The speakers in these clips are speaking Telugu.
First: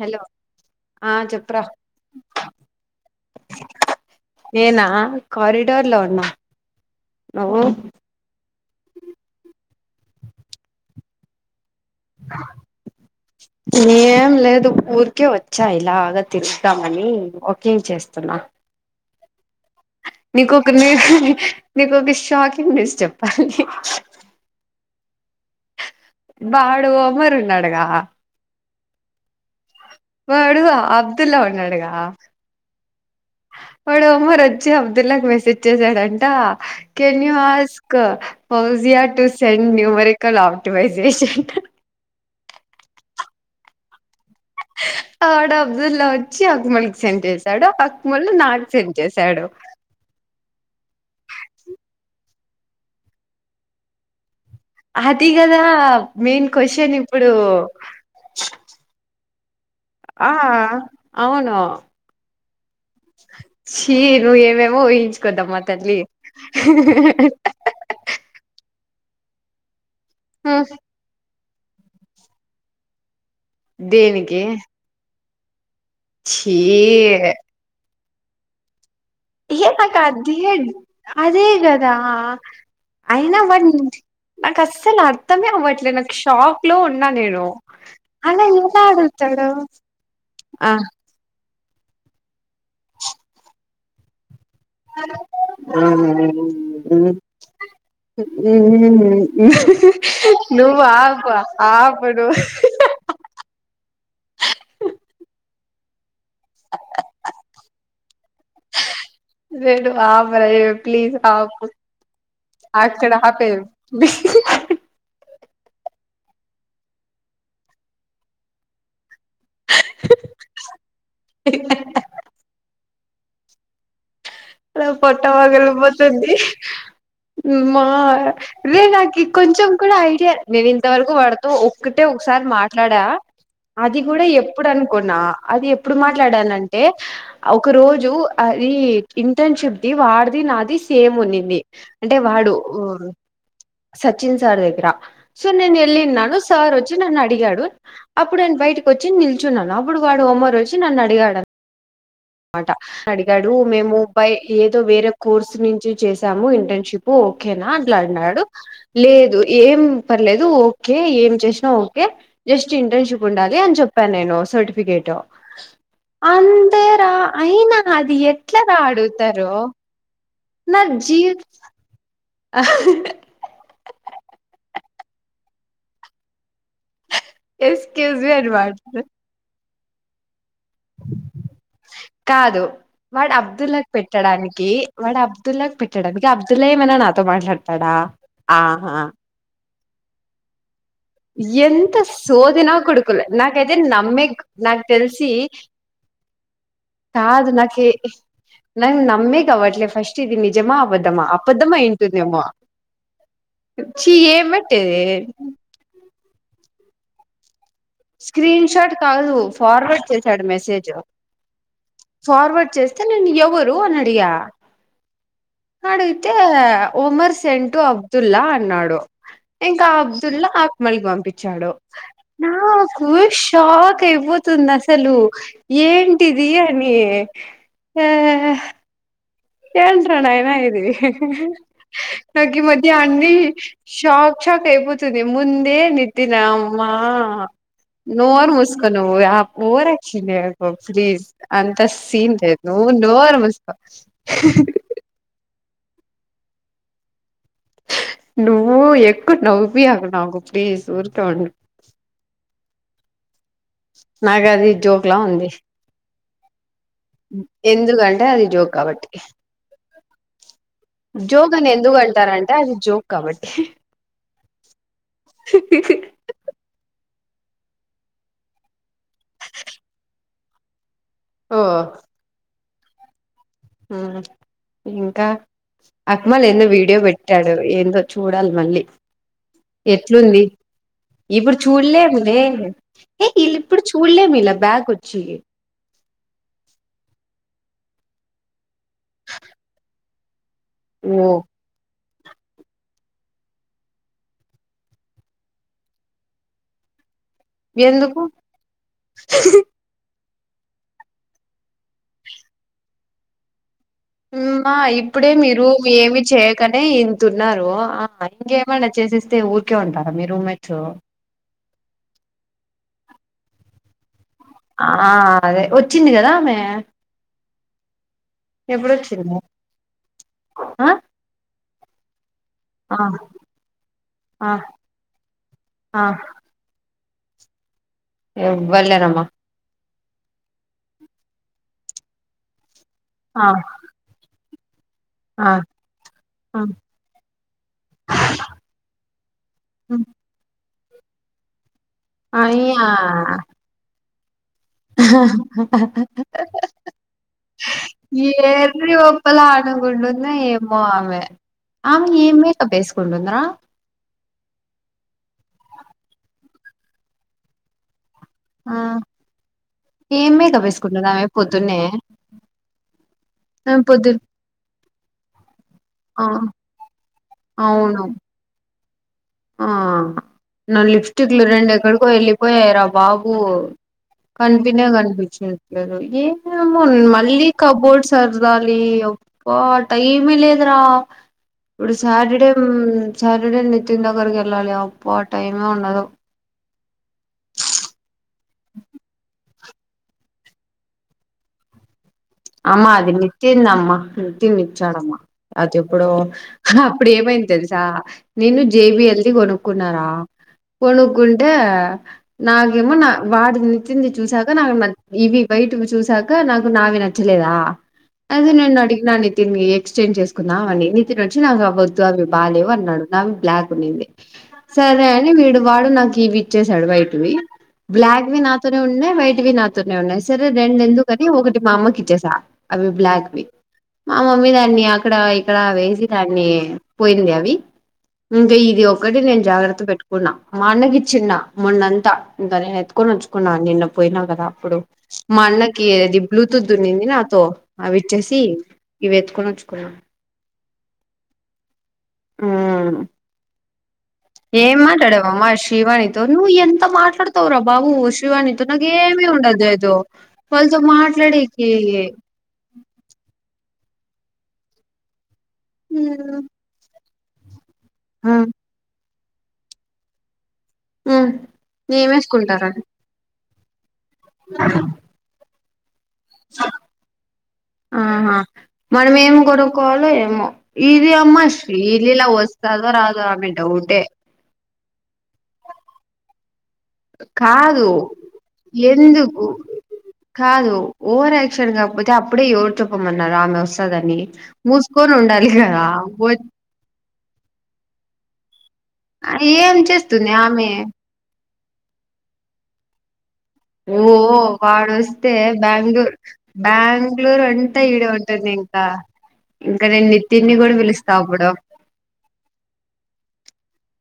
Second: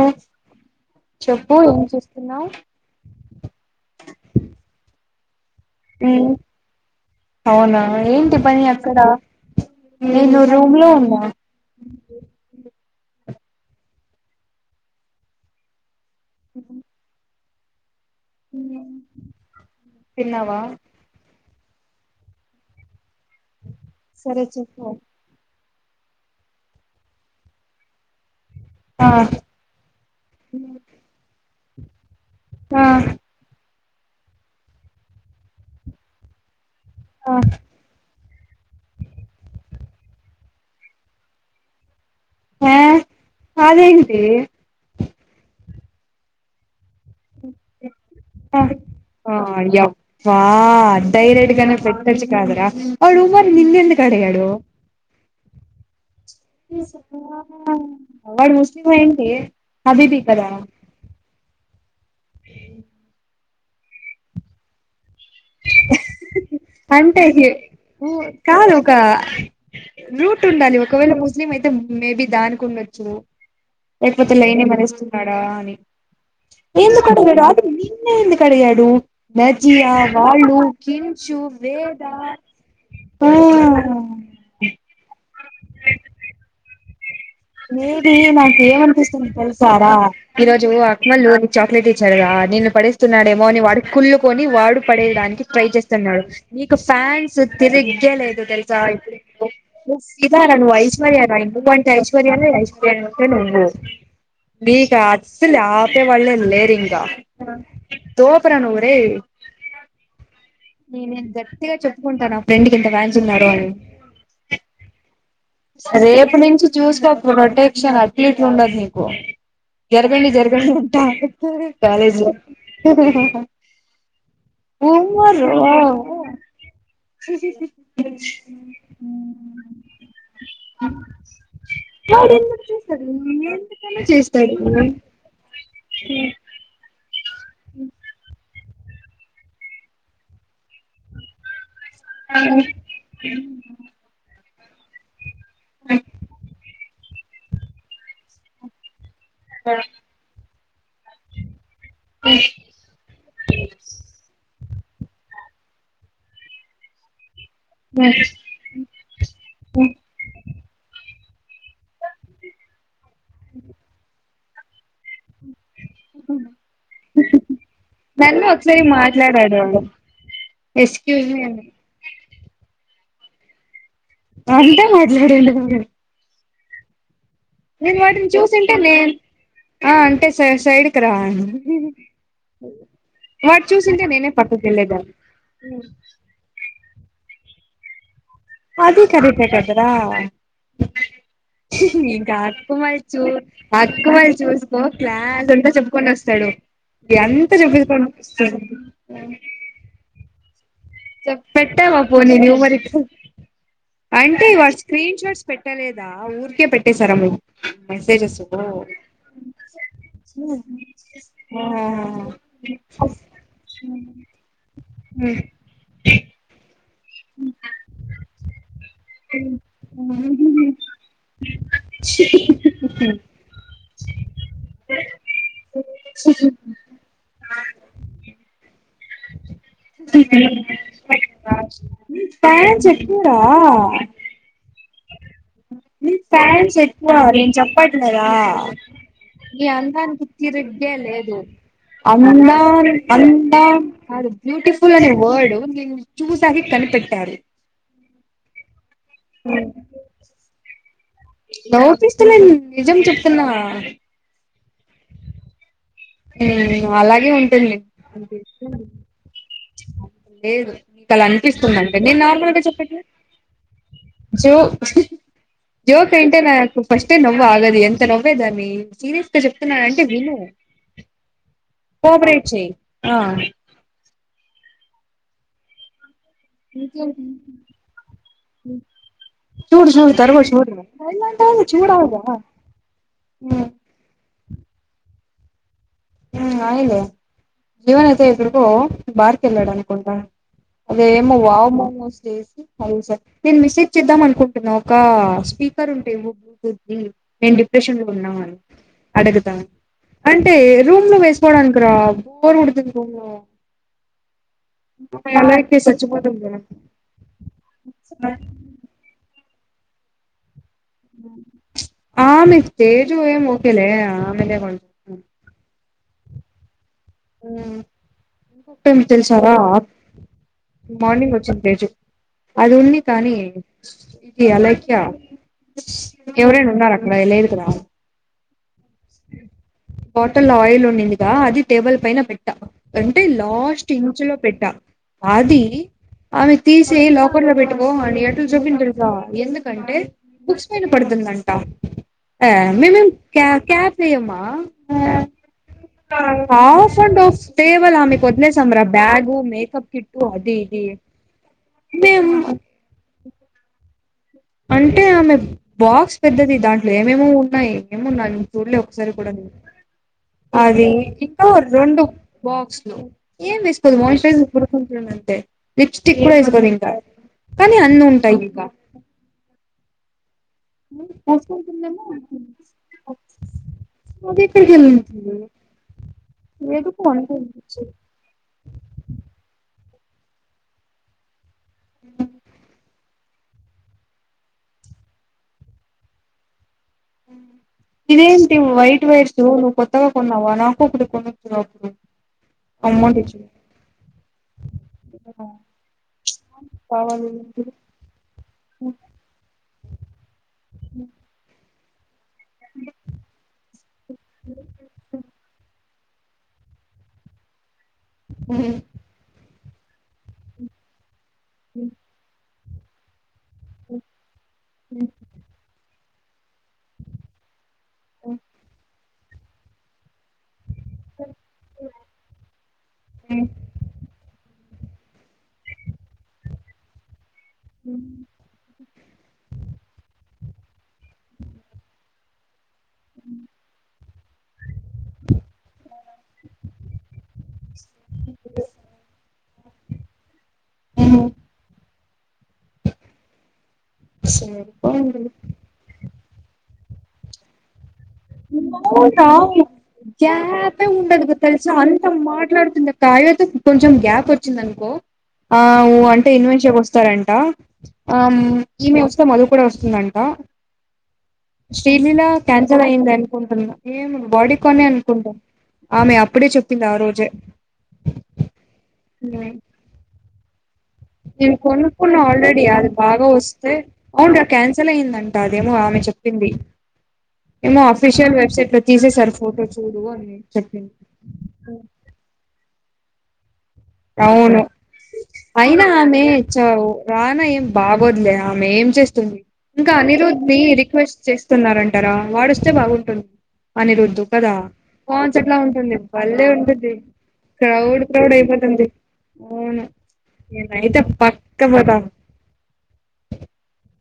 హలో ఆ చెప్పు చెప్పు్రా ఏం చేస్తున్నావు ఏనా నువ్వు అవునా ఏంటి పని అక్కడ నేను రూమ్ లో ఉన్నా న ఏం లేదు ఊరికే వచ్చా ఇలాగ తెస్తామని ఒక్ ఏం చేస్త ఉ నీకుొక నేరు మీకు ఒక షాకింగ్ న్యూస్ చేప్ సరేచ్చ క బాడు అమరు ఉన్నాడుగా ఆ వాడు అబ్దుల్లా ఉం ఏడగా ఆ వాడు ఉమర్ వచ్చిఅబ్దుల్లాకి మెసేజ్ చేసాడంట can uh you ask హౌస్ఆర్ to send new Marikal ఆప్టివైజేషన్ అంట ఆ అదేంటి ఆడ అబ్దుల్లా వచ్చి అకుమల్కి సెంటర్స్ అ యప్ప డైరెడ్గానే పెట్టొచ్చు గాడురా వాడు ఉమర్ నిన్నేందుకు అడిగాడు హథిగదా వాడు ముస్లిమై న్ ఏ ఆ అవును చి నువ్వే ఎమో ఎమె ఊహించు కుద్దమ్మా తల్లి అ కా రూట్ ఉండాలి ఒకవేళ మూస్ ముస్లిం అయితే మేబి దానికి ఉండొచ్చు ఎకపోతే దేనికి లైనే మనస్తంది కడా అని ఛీ ఎందుకట్ట రాత్రి ఇ ఎందుకు అడిగాడు బచ్చియ ఎన్ అదే కదా ఆ అయినా వాడ్ నాకు అస్సలు అర్థమే అవ్వట్లేదు నాకు షాక్ లో ఉన్నా నేను నేది అలా నాకు ఎలా ఏమన్పిస్తుంది అడుగుతాడు తెల్సారా ఈరోజు ఆ అక్మల్ చాక్లలేట్ ఇచ్చాడుగా నిన్ పడిస్తున్నాడేమో అని వాడు కుళ్ల్ కుని వాడు పడేడానికి ట్రై చేస్తున్నాడు. నీకు హ్మ్. ఫ్యాన్స్ తిరుగే లేదు తెలుసా ఇప్పుడు నువు ఫిదా రా నువు నువ్వు ఆపు ఐశ్వర్యారాయ్ నువు అంట ఆపు నువ్వు నీకా అస్సలు ఆ వాళ్ళేం లేరింకా తోపురా నువు ఒరేయ్ ప్లీస్ ఆపు ఇంత అక్కడ ఫ్యాన్స్ ఉన్నారు ఆపెయ్ అని రేపు నుంచి చూసుకో ప్రొటెక్షన్ అట్ల ఇట్ల ఉండదు నీకు. జరగండి జరగండి అంట కాలేజ్ లో హ రేయ్ పొట్ట పగల పోతుంది మ్మా రేయ్ నాకి కొంచం కూడా ఐడియా నేను ఇంతవరకు వాడుతో ఒక్కటే వాడు ఒకసారి ఎందుకు మాట్లాడా, చేస్తాడు అది ఎందుకన్నా కూడా చేస్తాడు ఎప్పుడు అనుకునా అది ఎప్పుడు మాట్లాడాన అంటే? ఒక రోజు ఆ రీ ఇంటర్నిషిప్ ది వాడిది నాది సేమ్ ఉన్నింది. అంటే వాడు సచిన్ సార్ దగ్గర సో నేను ఎళ్ళిన్నాను సార్ వచ్చ్ చి నన్ను అడిగాడు అప్పుడే బయటకి చ్చి నిల్చున్న అప్పుడు వాడు ఒమర్ చ్చి నన్ను అడిగాడు మాట అడిగాడు మేము బై ఏదో వేరే కోర్సు నుంచి చేసాము ఇంటర్నిషిపు ఓకేనా అట్లాన్నాడు లేదు ఏం పర్లేదూ ఓకే ఏం చేసినా ఓకే జస్ట్ ఇంటర్నిషిప్ ఉండాలి అని చెప్పాను నేను సర్టిఫికేటు. అంతే రా అయినా అది నన్ను ఎట్లరా ఒకసారి అడుగుతారు. మాట్లాడాడు వాడు నా ఎక్స్క్యూజ్ మీ జీవ్ అని ఆ అంతా మాట్లాడిండు [unintelligible] నేను ఎక్స్క్యూజ్ వాటిని మీ అని చూసి ఉంటేనే వాడుత ఆ అంటే స సైడ్కి రా అని కాదు వాడు అబ్దుల్లాకు చూసింటే నేనే పెట్టడానికి పక్కకెళ్లేదాన్ని మన నాతో మాట్లాడతాడా ఆహా అదీ కరెక్టే కద్ కదా ఎంత సోదిన అక్కుమల్ చూ కొడుకులే నాకైతే అక్కుమల్ నమ్మేగ్ చూసుకో నాకు తెలిసి క్లాస్ అంతా చెప్పుకొని వస్తాడు కాదు ఎంత నాకే చెప్పుకొని వస్తాడు నాకు నమ్మేగావట్లే ఫస్ట్ ఇది నిజ్ చెప్ పెట్టావా పోనీ న్యూమరిక్స్ ఛీ ఏం అంటే వాడు పెట్టేది స్క్రీన్ షాట్స్ పెట్టలేదా ఆ ఊరికే పెట్టేసారా [unintelligible] స్క్రీన్ షాట్ కాదు ఫార్వర్డ్ చేశాడు మెసేజ్ ఆ ఫార్వర్డ్ చేస్తే నేను ఎవరు అని అడిగా అడిగిత్ తే ఉమర్ సెంటూ అబ్దుల్లా అన్నాడు ఇంకా అబ్దుల్లా అక్మల్ కి పంపించాడు నా కు షాక్ అయిపోతుంది అసలు ఏంటిది అని ఆ ఏంట్రా నాయనా ఇది నాకి థ్యాంక్స్ మధ్య అన్నీ చెప్పురా షాక్ షాక్ ఏముద్ తది ముందే నీ నితిన ఫ్యాన్స్ అమ్మా ఎక్కువ నేను చెప్పట్లేదా నోర్ ముస్కో నువ్వు ఆ నీ ఓవర్ అందానికి యాక్షన్ చేయకు తిరిగ్గే ప్లీజ్ లేదు అంత సీన్ లేదు అందం నోర్ ముస్కో అందం కాదు బ్యూటిఫుల్ అని వర్డ్ ఇపుడు నిన్ను చూసాకే కనిపెట్టారు నువ్వు ఎక్కువ నవ్విపియ్యకు నాకు ప్లీజ్ ఉర్ నవ్వు పిస్తలేన్ నిజం చెప్ నాక్ అది జోక్లా ఉంది మ్మ్ అలాగే ఉంటుంది ఎందుకంటే అది జోక్ కాబట్టి లేదు మీకు అలా జోక్ అని అనిపిస్తుంది ఎందుకు అంతే నేను అంటారంటే నార్మల్గా అది చెప్పట్లే జోక్ కాబట్టి జో జోక్ అంటే నాకు ఫస్టే నవ్వు ఆగది ఎంత నవ్వేదాన్ని సీరియస్ గా చెప్తున్నానంటే విను ఓ కోపరేట్ చేయి ఆ ఆ ఇంకా అక్మల్ ఎన్నో వీడియో పెట్టాడు ఏందో చూడాలి మళ్ళీ చూడు చూడు తరుగు ఎట్లుంది చూడు ఇప్పుడు చూడాలిగా చూడలేములే ఏ ఇళ ఇప్పుడు చూడలేము ఇలా. బ్యాక్ వచ్చి హ్మ్మ్ అయిలే జీవన్ అయితే ఎక్కడికో బార్కెళ్లాడనుకుంటా ఓ అదేమో వామనేసి చేసి అవు సార్ నేను మిసేజ్ చేద్దాం అనుకుంటున్నా ఒక స్పీకర్ ఉంటేవ్వు బ్లూటూత్ ఏం డిప్రెషన్ లో ఎందుకు ఉన్నావా అని అడుగతాం అంటే రూమ్ లో వేసుకోడానుకు రా ఫోన్ లో [unintelligible] హ్మ్మ్ మా ఇప్పుడే మీరు అలాగే ఏమి చచ్చిపోతాం కదా చేయకనే ఇంతూన్నారు ఆ ఇంకేమన్నా చేసేస్తే ఊర్ కే ఉంటారా మీ రూమెట్స్ ఆ మీ తేజు ఏం ఒకేలే ఆ అదే వచ్చింది కదా ఆమె హ్మ్మ్ ఇంకొక టై మీ ఎప్పుడొచ్చింది తెలిసారా ఆ మార్నింగ్ వచ్చింది తేజు అది ఉంది ఆ కానీ ఇది ఆ అలైఖ్య ఆ ఎవరైనా ఉన్నారక్ భయం లేదు కదా వెళ్ళరమా బాటిల్ ఆయిల్ ఉండిందిగా అది టేబుల్ పైన పెట్టా అంటే ఆ లాస్ట్ ఇంచు లో పెట్ట ఆ అది ఆమె ఆ తీసి లాకర్ లో పెట్టుకో అని ఏట్ట చెప్పింది తెలుసా ఎందుకంటే బుక్స్ పైన పడుతుంది అంట ఆ అయ్యా నేనేం కా క్యాప్ చేయమ్మా హాఫ్ అండ్ హాఫ్ టేబుల్ ఆమెకు వదిలేసాం రా ఏరి బ్యాగు ఒప్పలా మేకప్ కిట్టు అనుకుంటంద అది ఏమో ఇది ఆమె ఆమె ఏం మేం మేకప్ ఏసుకుంటందిరా. అంటే ఆమె బాక్స్ పెద్దది దాంట్లో ఏమేమో ఉన్నాయి ఏమున్నా అని ఆ చూడలే ఒకసారి కూడా నేను ఏం మేకప్ అది వేసుకుంటదామె ఇంకా పొద్దున్నే రెండు బాక్స్లు ఏం ఆ వేస్బపోదు పొద్దు మాయిశ్చరైసర్ కొనుక్కుంటుంది అంతే లిప్స్టిక్ ఆ కూడా ఏస్కోదు ఇంకా కానీ అవును అన్ని ఉంటాయి ఆ లిప్స్టిక్లు రెండు పోసుకుంటుందేమో ఎక్కడికో వెళ్ళిపోయాయి రా బాబు అది ఎక్కడికి కనిపిన వెళ్ళింటుంది కనిపించట్లేదు ఏమేమో ఎందుకు అంత మళ్ళీ అనిపించేది కబోర్డ్ సరదాలి ఓ గాడ్. అ ఏమి లేద్రా [inaudible] సాటడే రీడ [inaudible] పుటిన్ దగ్గరకి వెళ్ళాలి అప్పు ఆ టైమే ఉండదు ఇదేంటి వైట్ వైట్స్ నువ్వు కొత్తగా కొన్నావా నాకు ఒకటి కొనొచ్చుగ అప్పుడు అమ్మా అది అమౌంట్ ఇచ్చి నిచ్చంద అమ్మా నిత్యందిచ్చాడమ్మా అది ఎప్పుడు అప్పుడు కావాలి ఏమైంది తెలుసా నేను జేబి ఎల్ది కొనుక్కున్నారా కొనుక్కుంటే నాగేమో నా వాట్ నచ్చంది చూసాక నాకు ఇవి బయటి చూసి సకా నాగు నావ న చలేదా అది ఉహు. నేను అడిగ నా నితిన్ ని ఎక్స్చెండ్ చేసుకున్నాం అని [inaudible] బాలేవన్ నడు లేకున్నింది సరే అని వీడు వాడు నాక్ విచ్చే సాడ్ వైట్ వి బ్లాక్ వి నాతోనే ఉ వయటివి నాతోనే ఉన్నాయి సరే రెండ్ ఎందుకు క ఒకటి సా అవి బ్లాక్ వి మా మమ్మీ దా అక్కడా ఇక్కడా వేసి దాన్ని పోయింది అవి ఇంకా ఇది ఒకటి నేను జాగ్రత్త పెట్టుకున్నా మాన్నగి చిన్న మొణ్నంత ఇంక నె హతు ఒచుకున్నా నిన్న పోయినా కదా అప్పుడు మా అన్న అది బ్లూతూత్ తున్నింది నాతో అవిచ్చేసి ఇవి ఎత్తుకొని వచ్చు కుకు్ర మ్ ఆ ఏం మాట్లాడవ్ సరిపోయింది అమ్మా శివాని నువ్వు ఎంత మాట్లాడతవ్ రా బాబూ వాళ్ళతో గ్యాపే ఉండదు తెలిస మాట్లాడేకి అంత మాట్లాడుతుండె కాయతో కొంచెం గ్యాప్ వచ్చిందనుకో ఆఊ అంటే ఇన్వెంట్ చెపు వస్తాడ్ ఆ అం ఈమె వ సో మదు కూడ వస్తుందంట శ్రీలీలా నేమేసుకుంటారా క్యాన్సల్ అయింద కొంటన్న ఏమో బాడీ కొనే అనుకుంటా ఆమె అప్పుడే చెప్పింది ఆ రోజే ఆహా మనం ఏమి గోడుక్కోల్లో ఏమో ఇది అమ్మ నేను కొనుకున్నా శ్రీలీల ఆల్రెడీ అది వస్తదో రాదో బాగా ఆమె వస్తే డౌటే అవునురా క్యా న్సిల్ అయిందం అదేమో ఆమె చెప్పింది. ఏమో కాదు అఫీషియల్ వెబ్సైట్లో, తీసే సారు ఎందుకు ఫోటో చూడు అని కాదు చెప్పింది. ఓవర్ యాక్షన్ కాకపోతే అప్పుడే ఎవరు చెప్పమన్నారు ఆమె వస్ మ్ అవును అయినా ఆమె చ్చవు ఆమె ఏం బాగోద్లే ఆమెఏం చెస్తుంది ఏం ఇంకా చేస్తుంది నిరోద్ ని ఆమె రిక్వెస్ట్ చే వస్తున్నారంటారా వాడొస్తే బాగుంటుం ఓ ఓ వాడొస్తే లా ఉంటుంది బ్యాంగ్లూర్, భలే ఉంటుంది బ్యాంగ్లూర్ అంతా క్రౌడ్ ఇడే క్రౌడ్ ఉంటుంది. ఇం కా అయిపోతుంది ఇంక అవును నేను నితిన్ గుడా నేనైతే పిలుస్తా. అప్పుడు పక్క పోతా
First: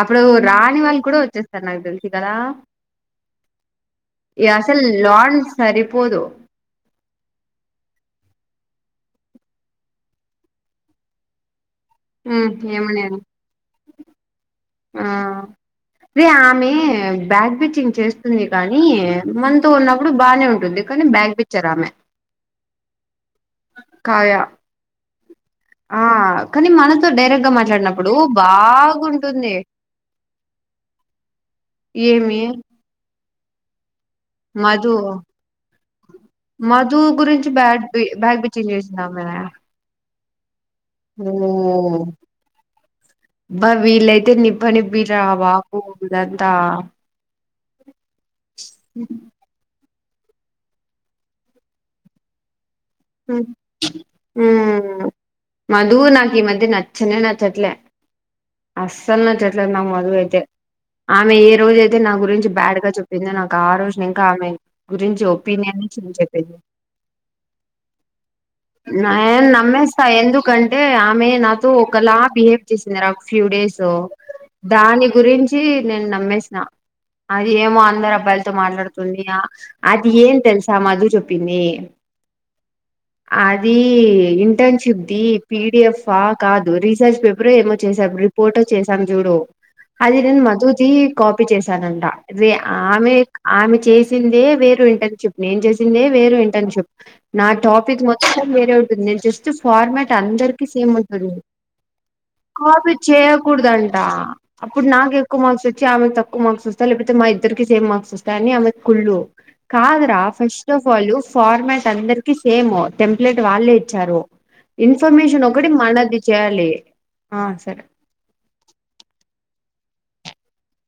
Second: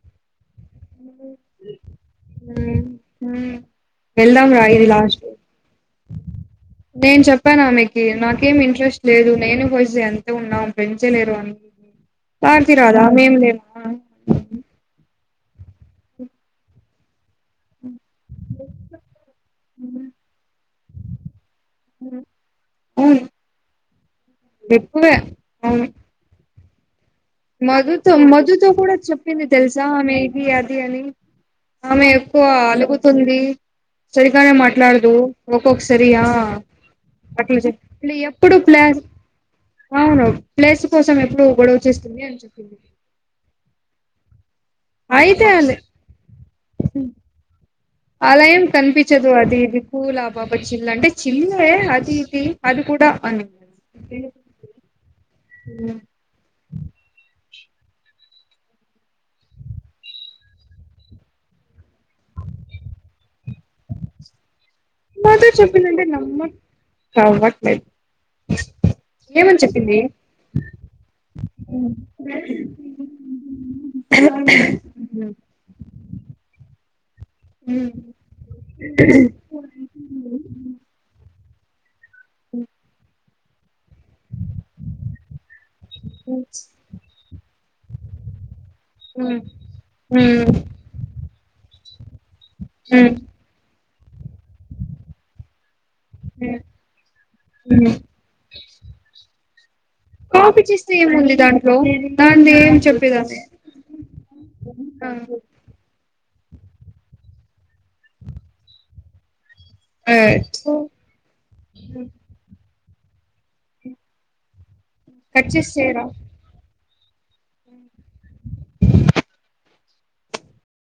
అప్పుడు రాని వాళ్ళు కూడా వ చేస్తన్నావ్ తెలిసి గదా ద్దాం రా ఇది లాస్ట్ నేను చెప్పానామికి నాకేం ఇంట్రెస్ట్ లేదు నేను ఫస్ట్ డే అంతే ఉన్నాం, ఫ్రెండ్స్ ఎ లేరు అని. ఉ భారతి రాదా ఇంకేమన్నారు మేం లేమా ఆ తె ఆమె బ్యాక్ బిచింగ్ చేస్తుంది. కానీ మంతొ ఉన్నప్పుడు బానే ఉంటుంది. కానీ బ్యాక్ బి చరామే ఉయ్ కాయ అవును ఆ కానీ మనది మధుతో, మధుతో కూడా చెప్పింది. తెలుసా! ఆమె ఇది అది అని ఆమె ఏమి ఎక్కువ అలుగుతుంది. సరిగానే మధు మాట్టాడుదు. ఒక్కొక్క సరీయా మధు గురించి అట్ల చెప్ బ్యాడ్ బి లా బ్యాక్ ఎప్పుడు బిచ్చింగ్ ప్లాస్ చేసిందామె అవును. ప్లేస్ కోసం ఎప్పుడు గొడవ చేస్ బా వీలైతే ని మని బిరా అయితే అలే వాకుదాదు తా ఆలయం కనిపించదు అది ఇది కూలా బాబా చిల్ల అంటే చిల్లే అది ఇది అది కూడా మ్ అనింది ఉం మధు నాక ఈ మధ్య నచ్చనేనచ్ చట్లే అస్సలున్న చెట్లే నా మధవు అయితే ఆమె ఏ రోజు అయితే నా గురించి బ్యాడ్ గా చెప్పిందో నాకు ఆ రోజు ఇంకా ఆమె గురించి మధు ఒపీనియన్ చె చెప్పిందంటే చెప్పంది నమ్మకవ్వట్లేదు నేను ఏమని చెప్పింది నమ్మేస్తా ఎందుకంటే ఆమె నాతో ఒకలా బిహేవ్ చేసింది ర ఒక ఫ్యూ డేసు దాని గురించి నేను నమ్మేసిన అది ఏమో అందరు అబ్బాయిలతో మాట్లాడుతుందియా అది ఏం తెలుసా అధు చెప్ పినీ హ ఆ ది ఇంటర్న్షిప్ ది పిడిఎఫ్ ఆ ఉమ్. కాదు రీసెర్చ్ పేపర్ ఏచ్చ స రిపోర్ట్ చేశాం చూడు అది నేను మధుది కా తప్పి చేశానంట అదే ఆమె ఆమె చేసి దె వేరు ఇంటర్న్షిప్ నేం చే దె వేరు ఇంటర్న్షిప్ ఆ టాపిక్ మొత్తం వేరే ఉుంటుంద్ స్ట్ ఫార్మాట్ కాపీ అందరికి సేమ్ చేస్తే ఉంటుంది ఏముంది దాంట్లో దాంది ఏం కాపీ చెప్పేదాన్ని చేయకూడదంట అప్పుడు నాకు ఎక్కువ మార్క్స్ వచ్చి ఆమె తక్కువ ఎక్కు మార్క్స్ వస్తా లేకపోతే మా ఇద్దరికి సేమ్ మార్క్స్ వస్తా అని ఆమె కుళ్ళు కాద్ర ఆ ఫస్ట్ ఆఫ్ ఆల్ ఫార్మ్యాట్ అందరి సేము టెంప్లెట్ వాళ్ళే ఇచ్చారు ఇన్ఫర్మేషన్ కట్ ఒకటి చేసి చేయరా మనది చేయ్యాలి ఆ సరే